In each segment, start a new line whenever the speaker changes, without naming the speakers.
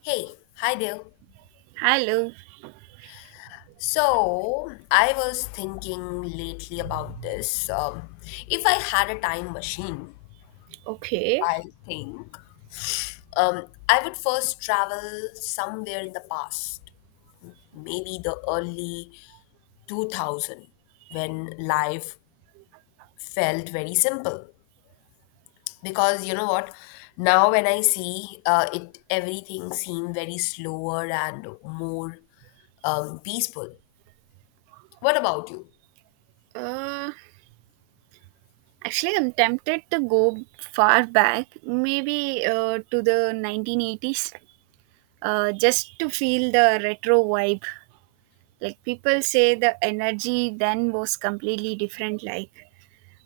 Hey, hi there.
Hello.
So, I was thinking lately about this. If I had a time machine,
Okay.
I think I would first travel somewhere in the past, maybe the early 2000, when life felt very simple. Because you know what? Now, when I see it, everything seemed very slower and more peaceful. What about you?
Uh, actually, I'm tempted to go far back, maybe to the 1980s, just to feel the retro vibe. Like people say, the energy then was completely different. Like,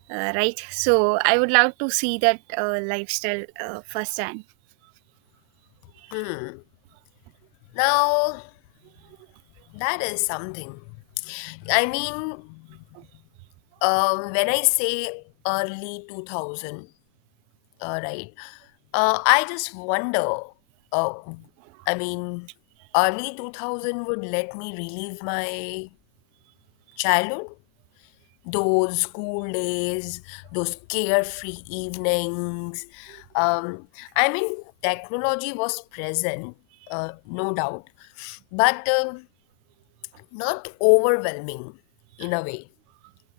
uh, right? So I would love to see that lifestyle firsthand.
Now, That is something. I mean, when I say early 2000, right, I just wonder. uh, I mean, early 2000 would let me relive my childhood, those school days, those carefree evenings. Um, I mean, technology was present, no doubt, but not overwhelming in a way.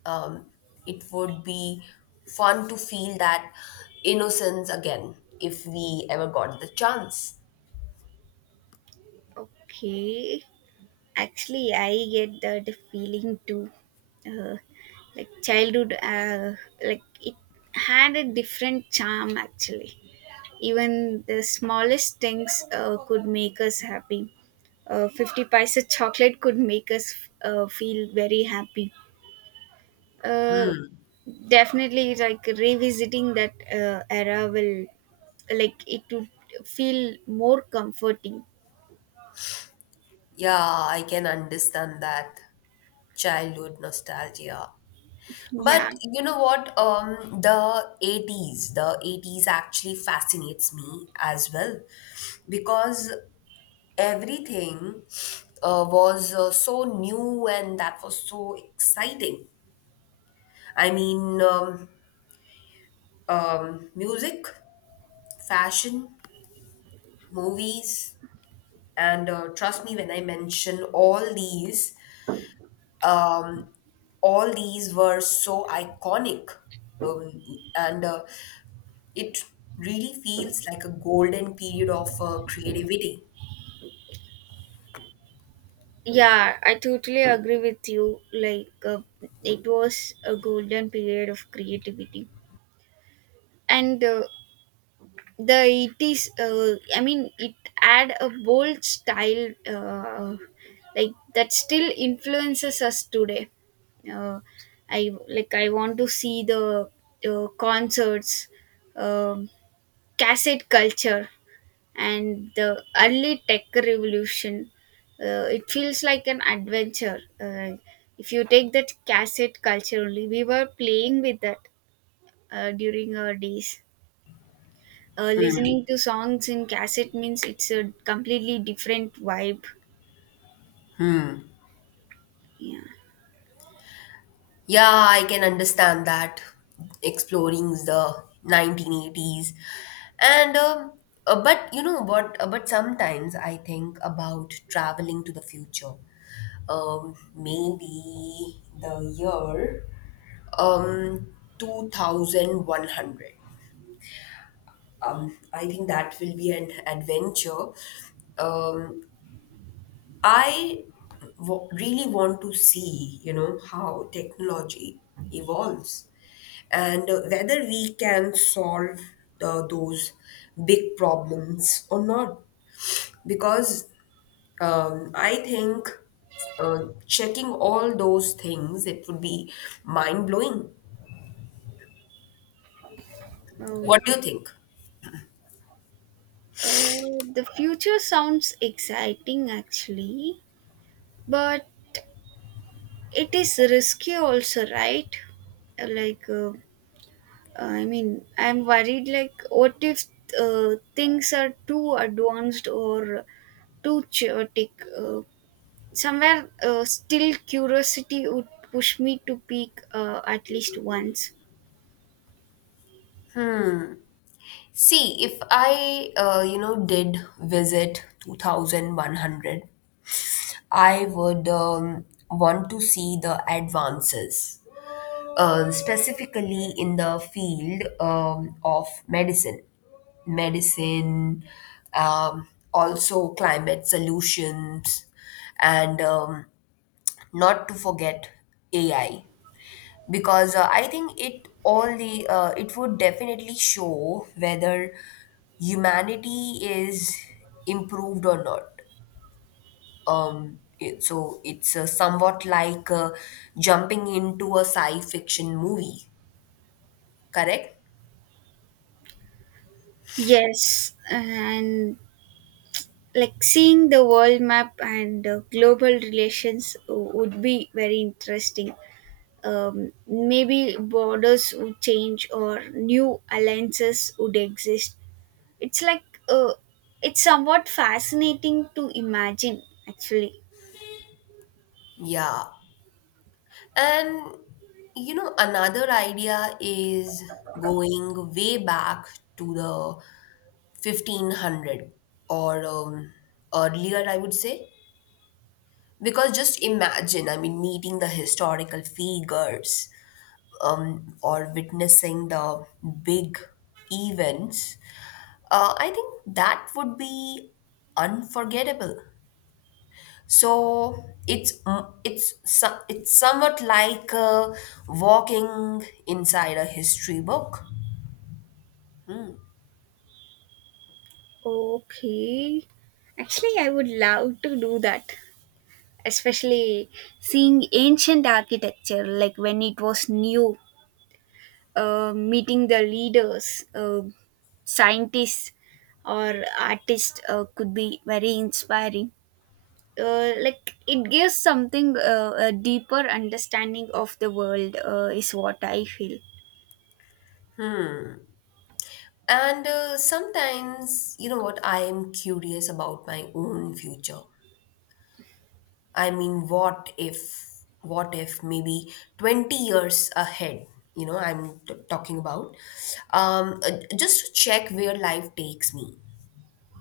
um, it would be fun to feel that innocence again if we ever got the chance.
Okay. Actually, I get that feeling too. Uh, like childhood, like it had a different charm actually. Even the smallest things could make us happy. 50 paisa chocolate could make us feel very happy. Uh, definitely, like revisiting that era will, like, it would feel more comforting.
Yeah, I can understand that childhood nostalgia.
Yeah.
But you know what? The 80s, the 80s actually fascinates me as well because everything was so new and that was so exciting. I mean, music, fashion, movies, and trust me when I mention all these were so iconic, and it really feels like a golden period of creativity.
Yeah, I totally agree with you. It was a golden period of creativity, and the 80s. I mean, it had a bold style, like that still influences us today. Uh, I like. I want to see the concerts, um cassette culture, and the early tech revolution. It feels like an adventure. If you take that cassette culture only, we were playing with that during our days, listening to songs in cassette means it's a completely different vibe. Yeah.
Yeah, I can understand that, exploring the 1980s. And but you know what? But sometimes I think about traveling to the future, maybe the year 2100. I think that will be an adventure. Um, I really want to see, how technology evolves and whether we can solve those big problems or not. Because I think uh, checking all those things, it would be mind blowing.
oh,
What do you think?
the future sounds exciting actually, but it is risky also, right? Uh, like uh, I mean, I'm worried, like, what if things are too advanced or too chaotic? Uh, somewhere, still curiosity would push me to peek at least once.
See, if I did visit 2100, I would want to see the advances, specifically in the field of medicine, medicine, um, also climate solutions, and not to forget AI, because I think it all the it would definitely show whether humanity is improved or not. So it's somewhat like jumping into a sci-fiction movie, correct?
Yes, and like seeing the world map and global relations would be very interesting. Maybe borders would change or new alliances would exist. It's like uh, it's somewhat fascinating to imagine actually.
Yeah, and you know another idea is going way back to the 1500 or earlier, I would say. Because just imagine, I mean, meeting the historical figures or witnessing the big events, I think that would be unforgettable. So it's mm, it's so- it's somewhat like walking inside a history book. Hmm.
Okay. Actually, I would love to do that, especially seeing ancient architecture like when it was new, meeting the leaders, scientists, or artists could be very inspiring. Like it gives something, a deeper understanding of the world, is what I feel.
And sometimes, you know what, I am curious about my own future. I mean, what if maybe 20 years ahead, I'm talking about, just to check where life takes me.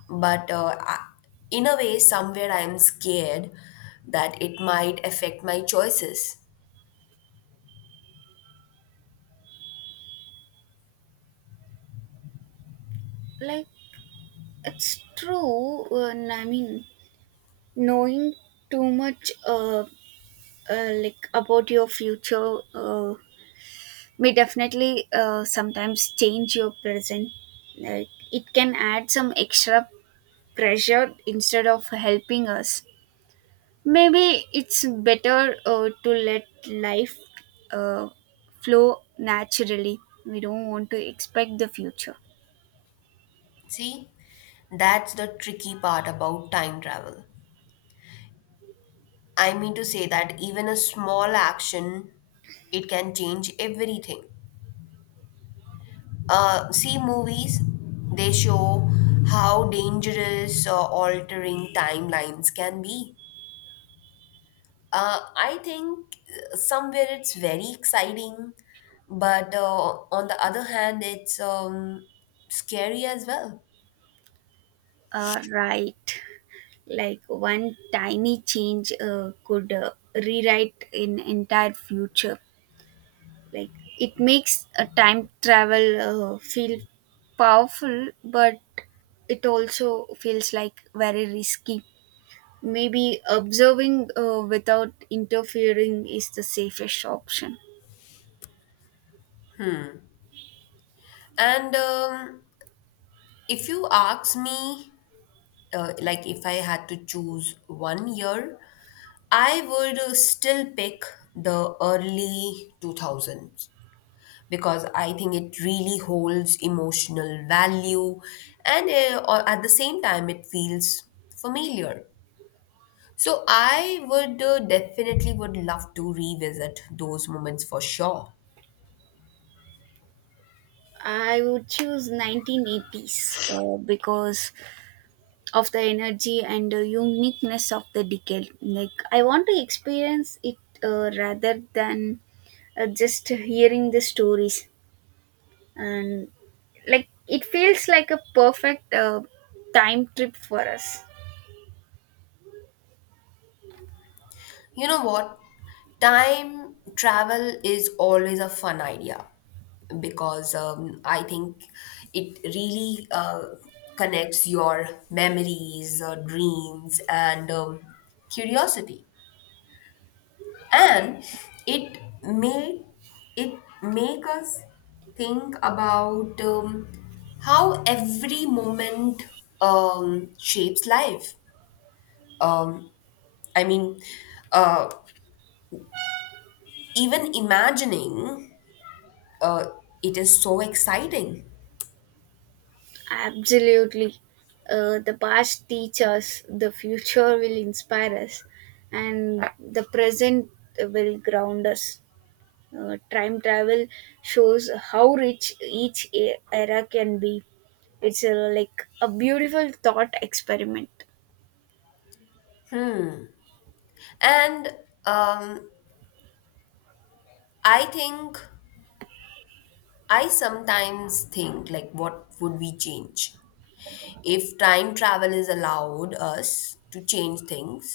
But in a way, somewhere I'm scared that it might affect my choices.
Like It's true. And I mean, knowing too much, like about your future, may definitely sometimes change your present. Like it can add some extra pressure instead of helping us. Maybe it's better to let life uh, flow naturally. We don't want to expect the future.
See, that's the tricky part about time travel. I mean to say that even a small action, it can change everything. See movies, they show how dangerous altering timelines can be. I think, somewhere it's very exciting, but on the other hand, it's scary as well.
Right. Like one tiny change could rewrite an entire future. Like it makes a time travel feel powerful, but it also feels like very risky. Maybe observing without interfering is the safest option.
And if you ask me, like if I had to choose one year, I would still pick the early 2000s, because I think it really holds emotional value, and or at the same time, it feels familiar. So I would definitely would love to revisit those moments for sure.
I would choose 1980s because of the energy and the uniqueness of the decade. Like I want to experience it rather than just hearing the stories. And like it feels like a perfect time trip for us.
You know what? Time travel is always a fun idea, because I think it really connects your memories, dreams, and curiosity. And it made it make us think about how every moment shapes life. um, I mean, uh, even imagining, uh, it is so exciting.
Absolutely. The past teaches, the future will inspire us, and the present will ground us. Time travel shows how rich each era can be. It's like a beautiful thought experiment.
And um, i think I sometimes think, like, what would we change if time travel is allowed us to change things?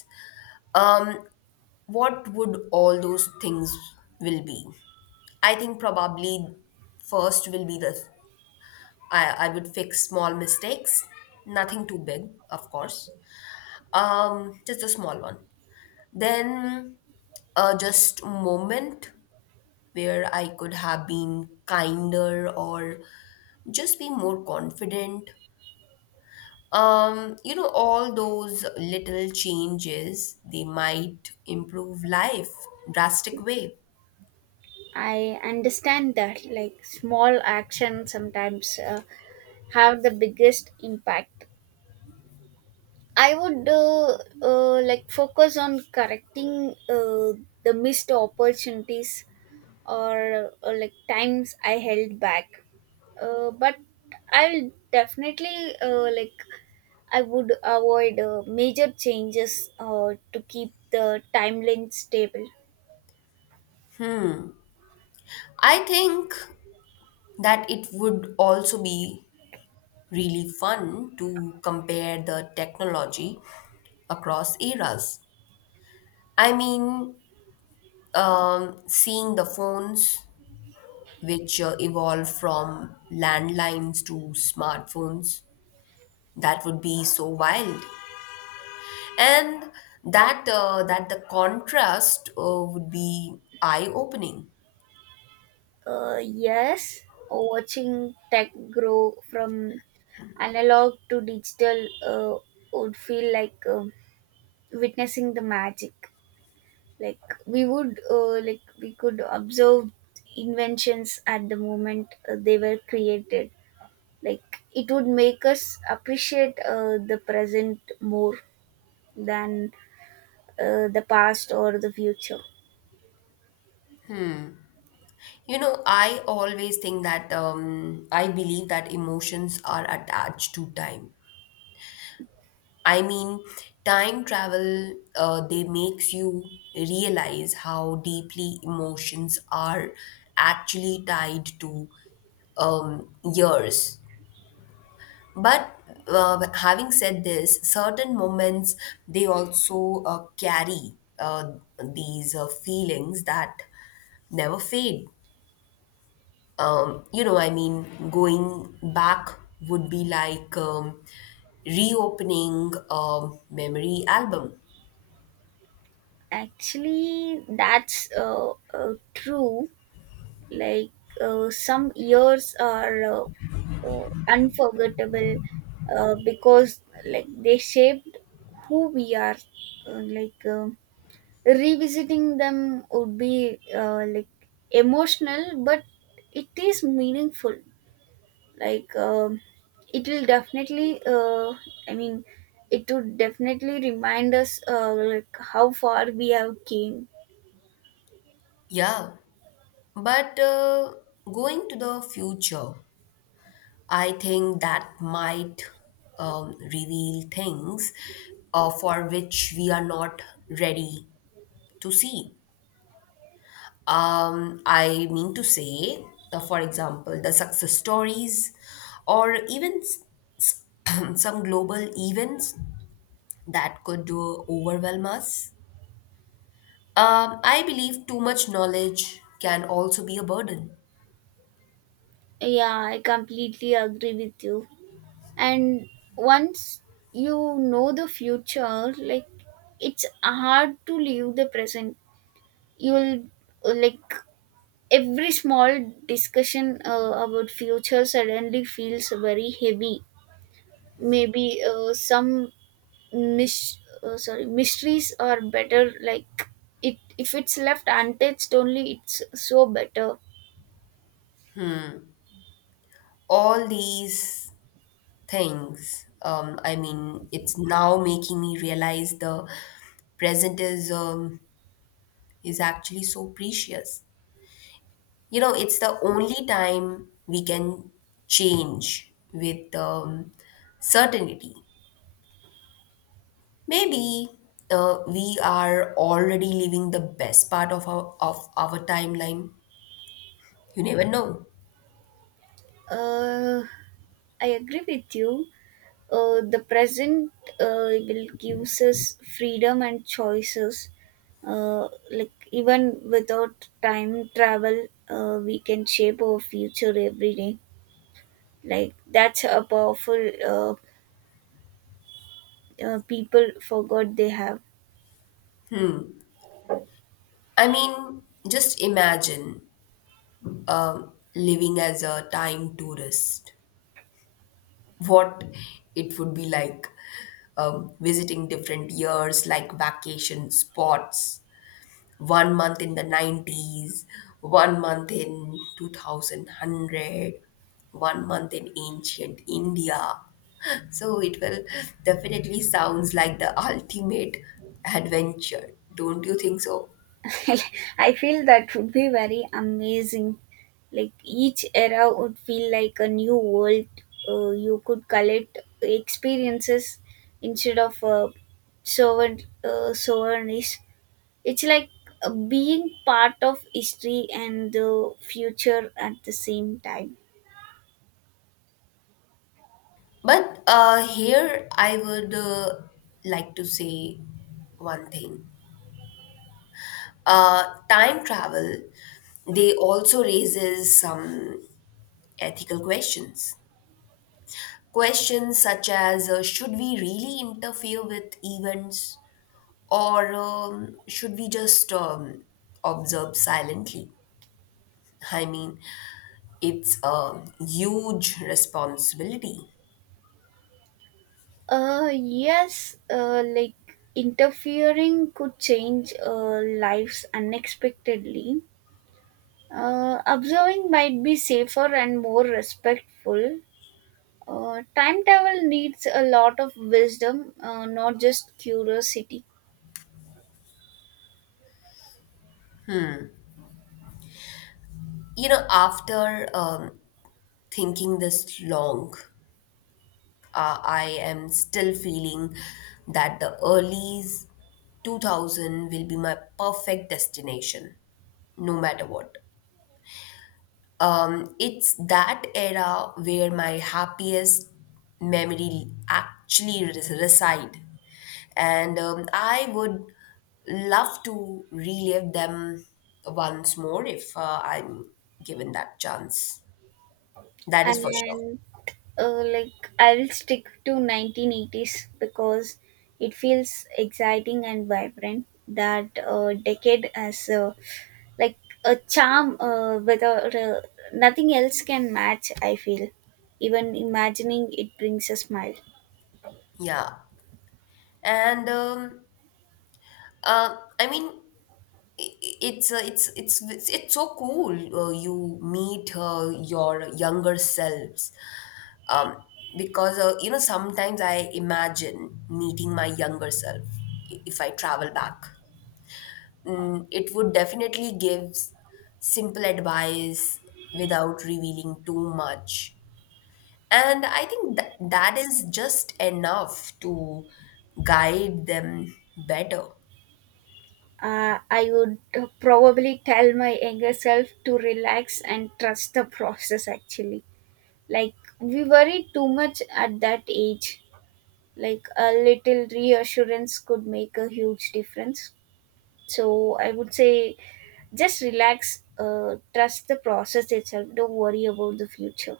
um what would all those things will be? I think probably, first will be the I would fix small mistakes, nothing too big, of course, just a small one. Then, just moment where I could have been kinder, or just be more confident. All those little changes, they might improve life drastic way.
I understand that, like, small actions sometimes have the biggest impact. I would like focus on correcting the missed opportunities or like times I held back. But I'll definitely I would avoid major changes to keep the timeline stable.
I think that it would also be really fun to compare the technology across eras. I mean, seeing the phones which evolve from landlines to smartphones, that would be so wild. And that the contrast would be eye-opening.
Yes, watching tech grow from analog to digital would feel like witnessing the magic. Like like we could observe inventions at the moment they were created. Like it would make us appreciate the present more than the past or the future.
You know, I always think that I believe that emotions are attached to time. I mean, time travel, they makes you realize how deeply emotions are actually tied to years. But having said this, certain moments, they also carry these feelings that never fade. I mean, going back would be like reopening a memory album.
Actually that's True. like some years are, oh, unforgettable, because like they shaped who we are. uh, like um Revisiting them would be, like, emotional, but it is meaningful. Like it will definitely I mean It would definitely remind us like how far we have came.
Yeah, but going to the future, I think that might reveal things for which we are not ready to see. I mean to say, for example, the success stories, or even some global events that could overwhelm us. I believe too much knowledge can also be a burden.
Yeah, I completely agree with you. And once you know the future, like, it's hard to leave the present. You'll like Every small discussion about future suddenly feels very heavy. Maybe some mis- oh, sorry mysteries are better, like, it if it's left untouched only, it's so better.
All these things. I mean, it's now making me realize the present is actually so precious. You know, it's the only time we can change with certainty. Maybe we are already living the best part of our timeline. You never know.
uh I agree with you. The present will gives us freedom and choices. Even without time travel, we can shape our future every day. Like that's a powerful people forgot they have.
I mean, just imagine living as a time tourist, what it would be like, visiting different years, like vacation spots, one month in the 90s, one month in 2100, month in ancient India. So it will definitely sounds like the ultimate adventure. Don't you think so?
I feel that would be very amazing. Like each era would feel like a new world. You could collect experiences instead of servant souvenirs. It's like Being part of history and the future at the same time.
But here I would like to say one thing. Time travel, they also raises some ethical questions. Questions such as, should we really interfere with events, or should we just observe silently? I mean, it's a huge responsibility.
Yes, like interfering could change lives unexpectedly. Observing might be safer and more respectful. Time travel needs a lot of wisdom, not just curiosity.
You know, after thinking this long, I am still feeling that the earliest 2000 will be my perfect destination, no matter what. It's that era where my happiest memory actually reside. And I would love to relive them once more if I'm given that chance. That is for sure.
And like I'll stick to 1980s because it feels exciting and vibrant. That decade as like a charm without nothing else can match. I feel even imagining it brings a smile.
Yeah. And I mean, it's so cool. You meet your younger selves, um, because sometimes I imagine meeting my younger self, if I travel back. It would definitely give simple advice without revealing too much, and I think that that is just enough to guide them better.
I would probably tell my younger self to relax and trust the process actually. Like, we worry too much at that age. Like, a little reassurance could make a huge difference. So, I would say just relax, trust the process itself, don't worry about the future.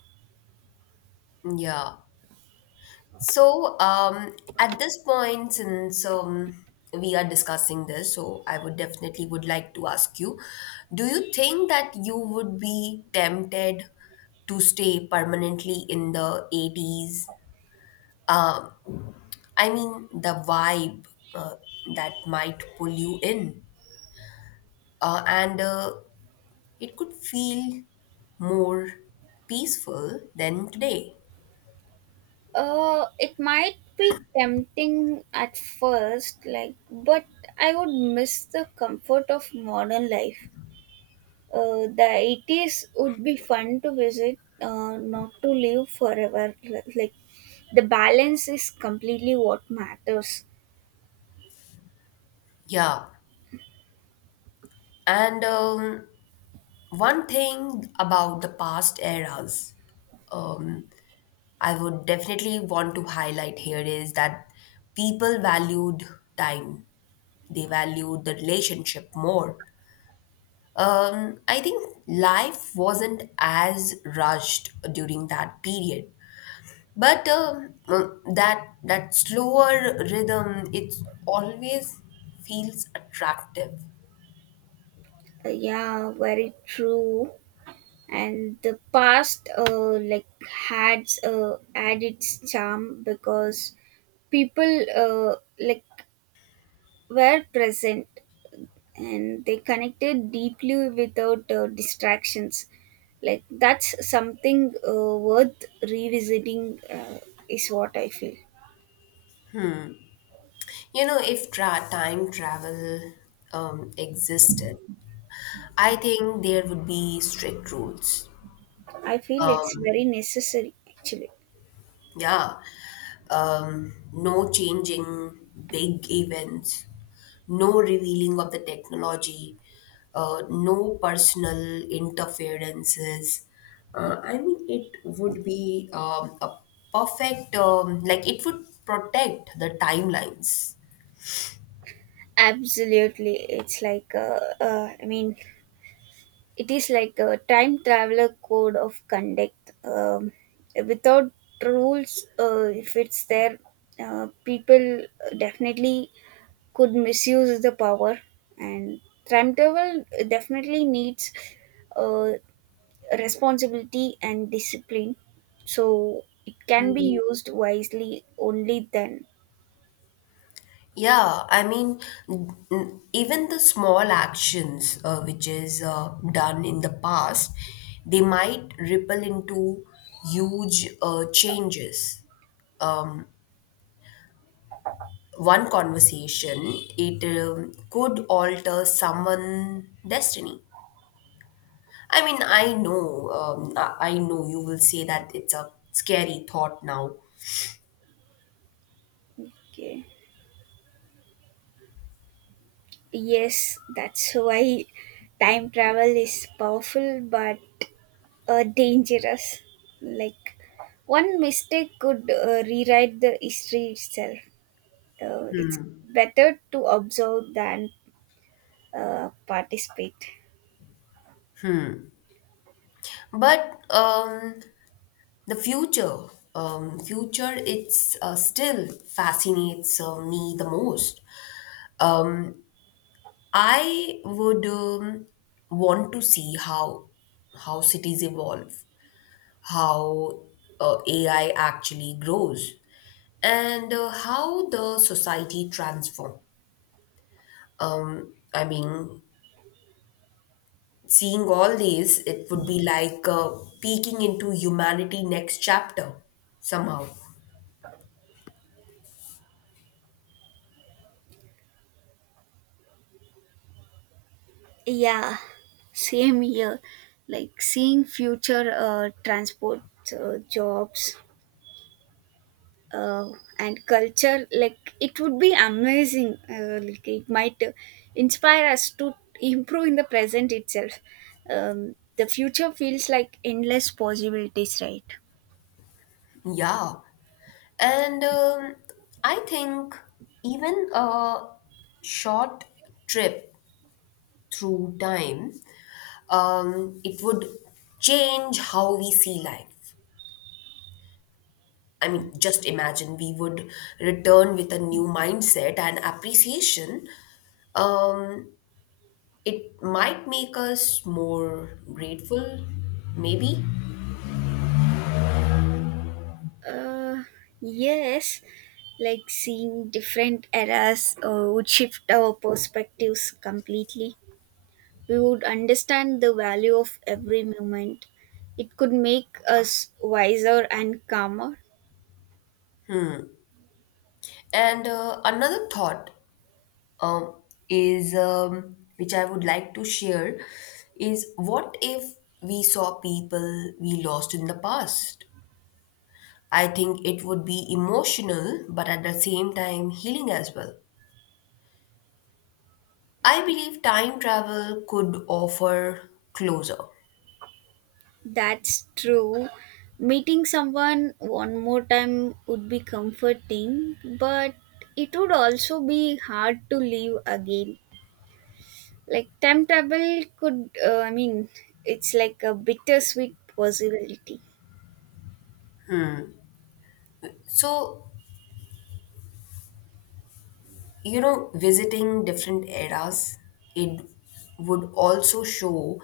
Yeah. So, at this point, since we are discussing this, so I would definitely would like to ask you, do you think that you would be tempted to stay permanently in the 80s? Um, I mean, the vibe uh, that might pull you in, and it could feel more peaceful than today.
It might be tempting at first, like, but I would miss the comfort of modern life. The 80s would be fun to visit, not to live forever. Like the balance is completely what matters.
Yeah. And one thing about the past eras, um, I would definitely want to highlight here, is that people valued time, they valued the relationship more. I think life wasn't as rushed during that period. But that slower rhythm, it always feels attractive.
Yeah, very true. And the past, had its charm because people were present and they connected deeply without distractions. Like that's something worth revisiting, is what I feel.
You know, if time travel existed, I think there would be strict rules.
I feel
Um,
it's very necessary actually.
yeah. No changing big events, no revealing of the technology, no personal interferences. I mean, it would be a perfect, like, it would protect the timelines.
Absolutely. It is like a time traveler code of conduct. Without rules, if it's there people definitely could misuse the power. And time travel definitely needs uh, responsibility and discipline, so it can be used wisely only then.
Yeah, I mean, even the small actions, which is done in the past, they might ripple into huge changes. Um, One conversation, it could alter someone's destiny. I mean, I know, I know you will say that it's a scary thought now,
Okay. Yes, that's why time travel is powerful but dangerous. Like one mistake could rewrite the history itself. Uh, it's better to observe than participate.
but the future it's still fascinates me the most. um, I would want to see how cities evolve, how AI actually grows, and how the society transform. I mean, seeing all these, it would be like peeking into humanity next chapter somehow.
Yeah, same here. Like seeing future transport, jobs, uh, and culture, like it would be amazing. It might inspire us to improve in the present itself. The future feels like endless possibilities, right?
Yeah. And I think even a short trip through time, it would change how we see life. I mean, just imagine, we would return with a new mindset and appreciation. Um, it might make us more grateful, maybe.
Uh, yes, like seeing different eras would shift our perspectives completely. We would understand the value of every moment. It could make us wiser and calmer.
And another thought, um, is, which I would like to share, is: what if we saw people we lost in the past? I think it would be emotional, but at the same time, healing as well. I believe time travel could offer closure.
That's true. Meeting someone one more time would be comforting, but it would also be hard to leave again. Like time travel could, it's like a bittersweet possibility.
So, you know, visiting different eras, it would also show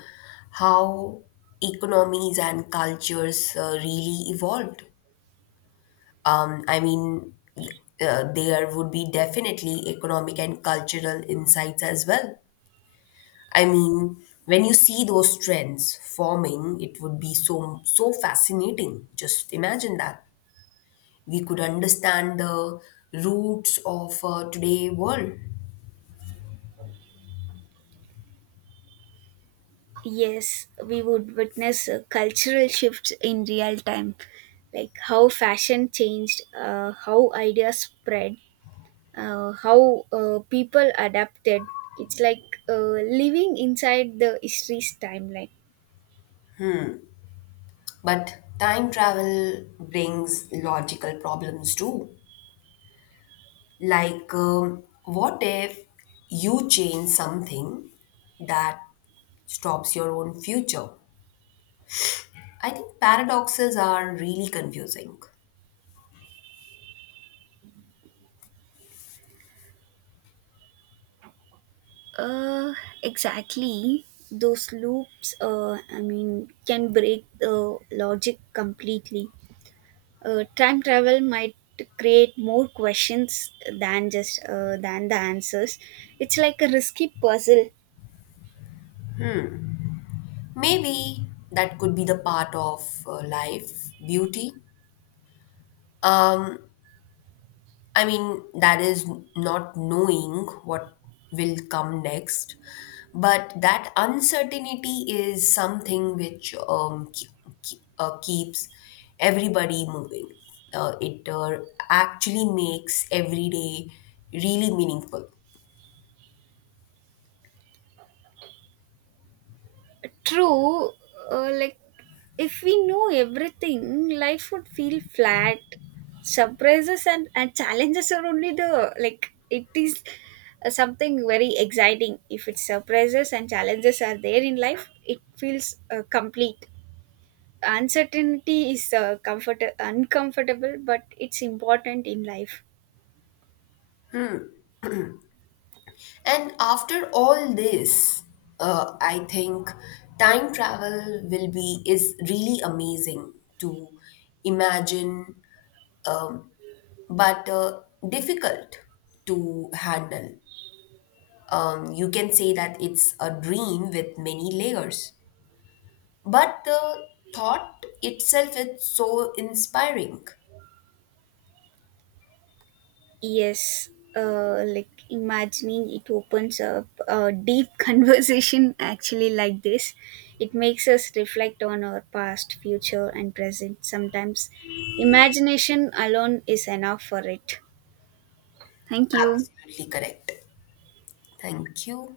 how economies and cultures really evolved. I mean, there would be definitely economic and cultural insights as well. I mean, when you see those trends forming, it would be so so fascinating. Just imagine that we could understand the roots of today world,
Yes, we would witness cultural shifts in real time, like how fashion changed, how ideas spread, how people adapted. It's like Living inside the history's timeline.
but time travel brings logical problems too. Like, what if you change something that stops your own future? I think paradoxes are really confusing.
Uh, exactly. Those loops, can break the logic completely. Time travel might create more questions than just than the answers. It's like a risky puzzle.
Maybe that could be the part of life beauty. Um, I mean, that is not knowing what will come next, but that uncertainty is something which keeps everybody moving. It actually makes every day really meaningful.
True. uh, like if we know everything, life would feel flat. Surprises and challenges are only the like it is Something very exciting, if it's surprises and challenges are there in life, it feels complete. Uncertainty is comfort uncomfortable, but it's important in life.
And after all this, I think time travel will be is really amazing to imagine, um, but difficult to handle. You can say that it's a dream with many layers, but the thought itself is so inspiring.
Yes, like imagining it opens up a deep conversation actually like this. It makes us reflect on our past, future, and present. Sometimes imagination alone is enough for it. Thank you.
Absolutely correct. Thank you.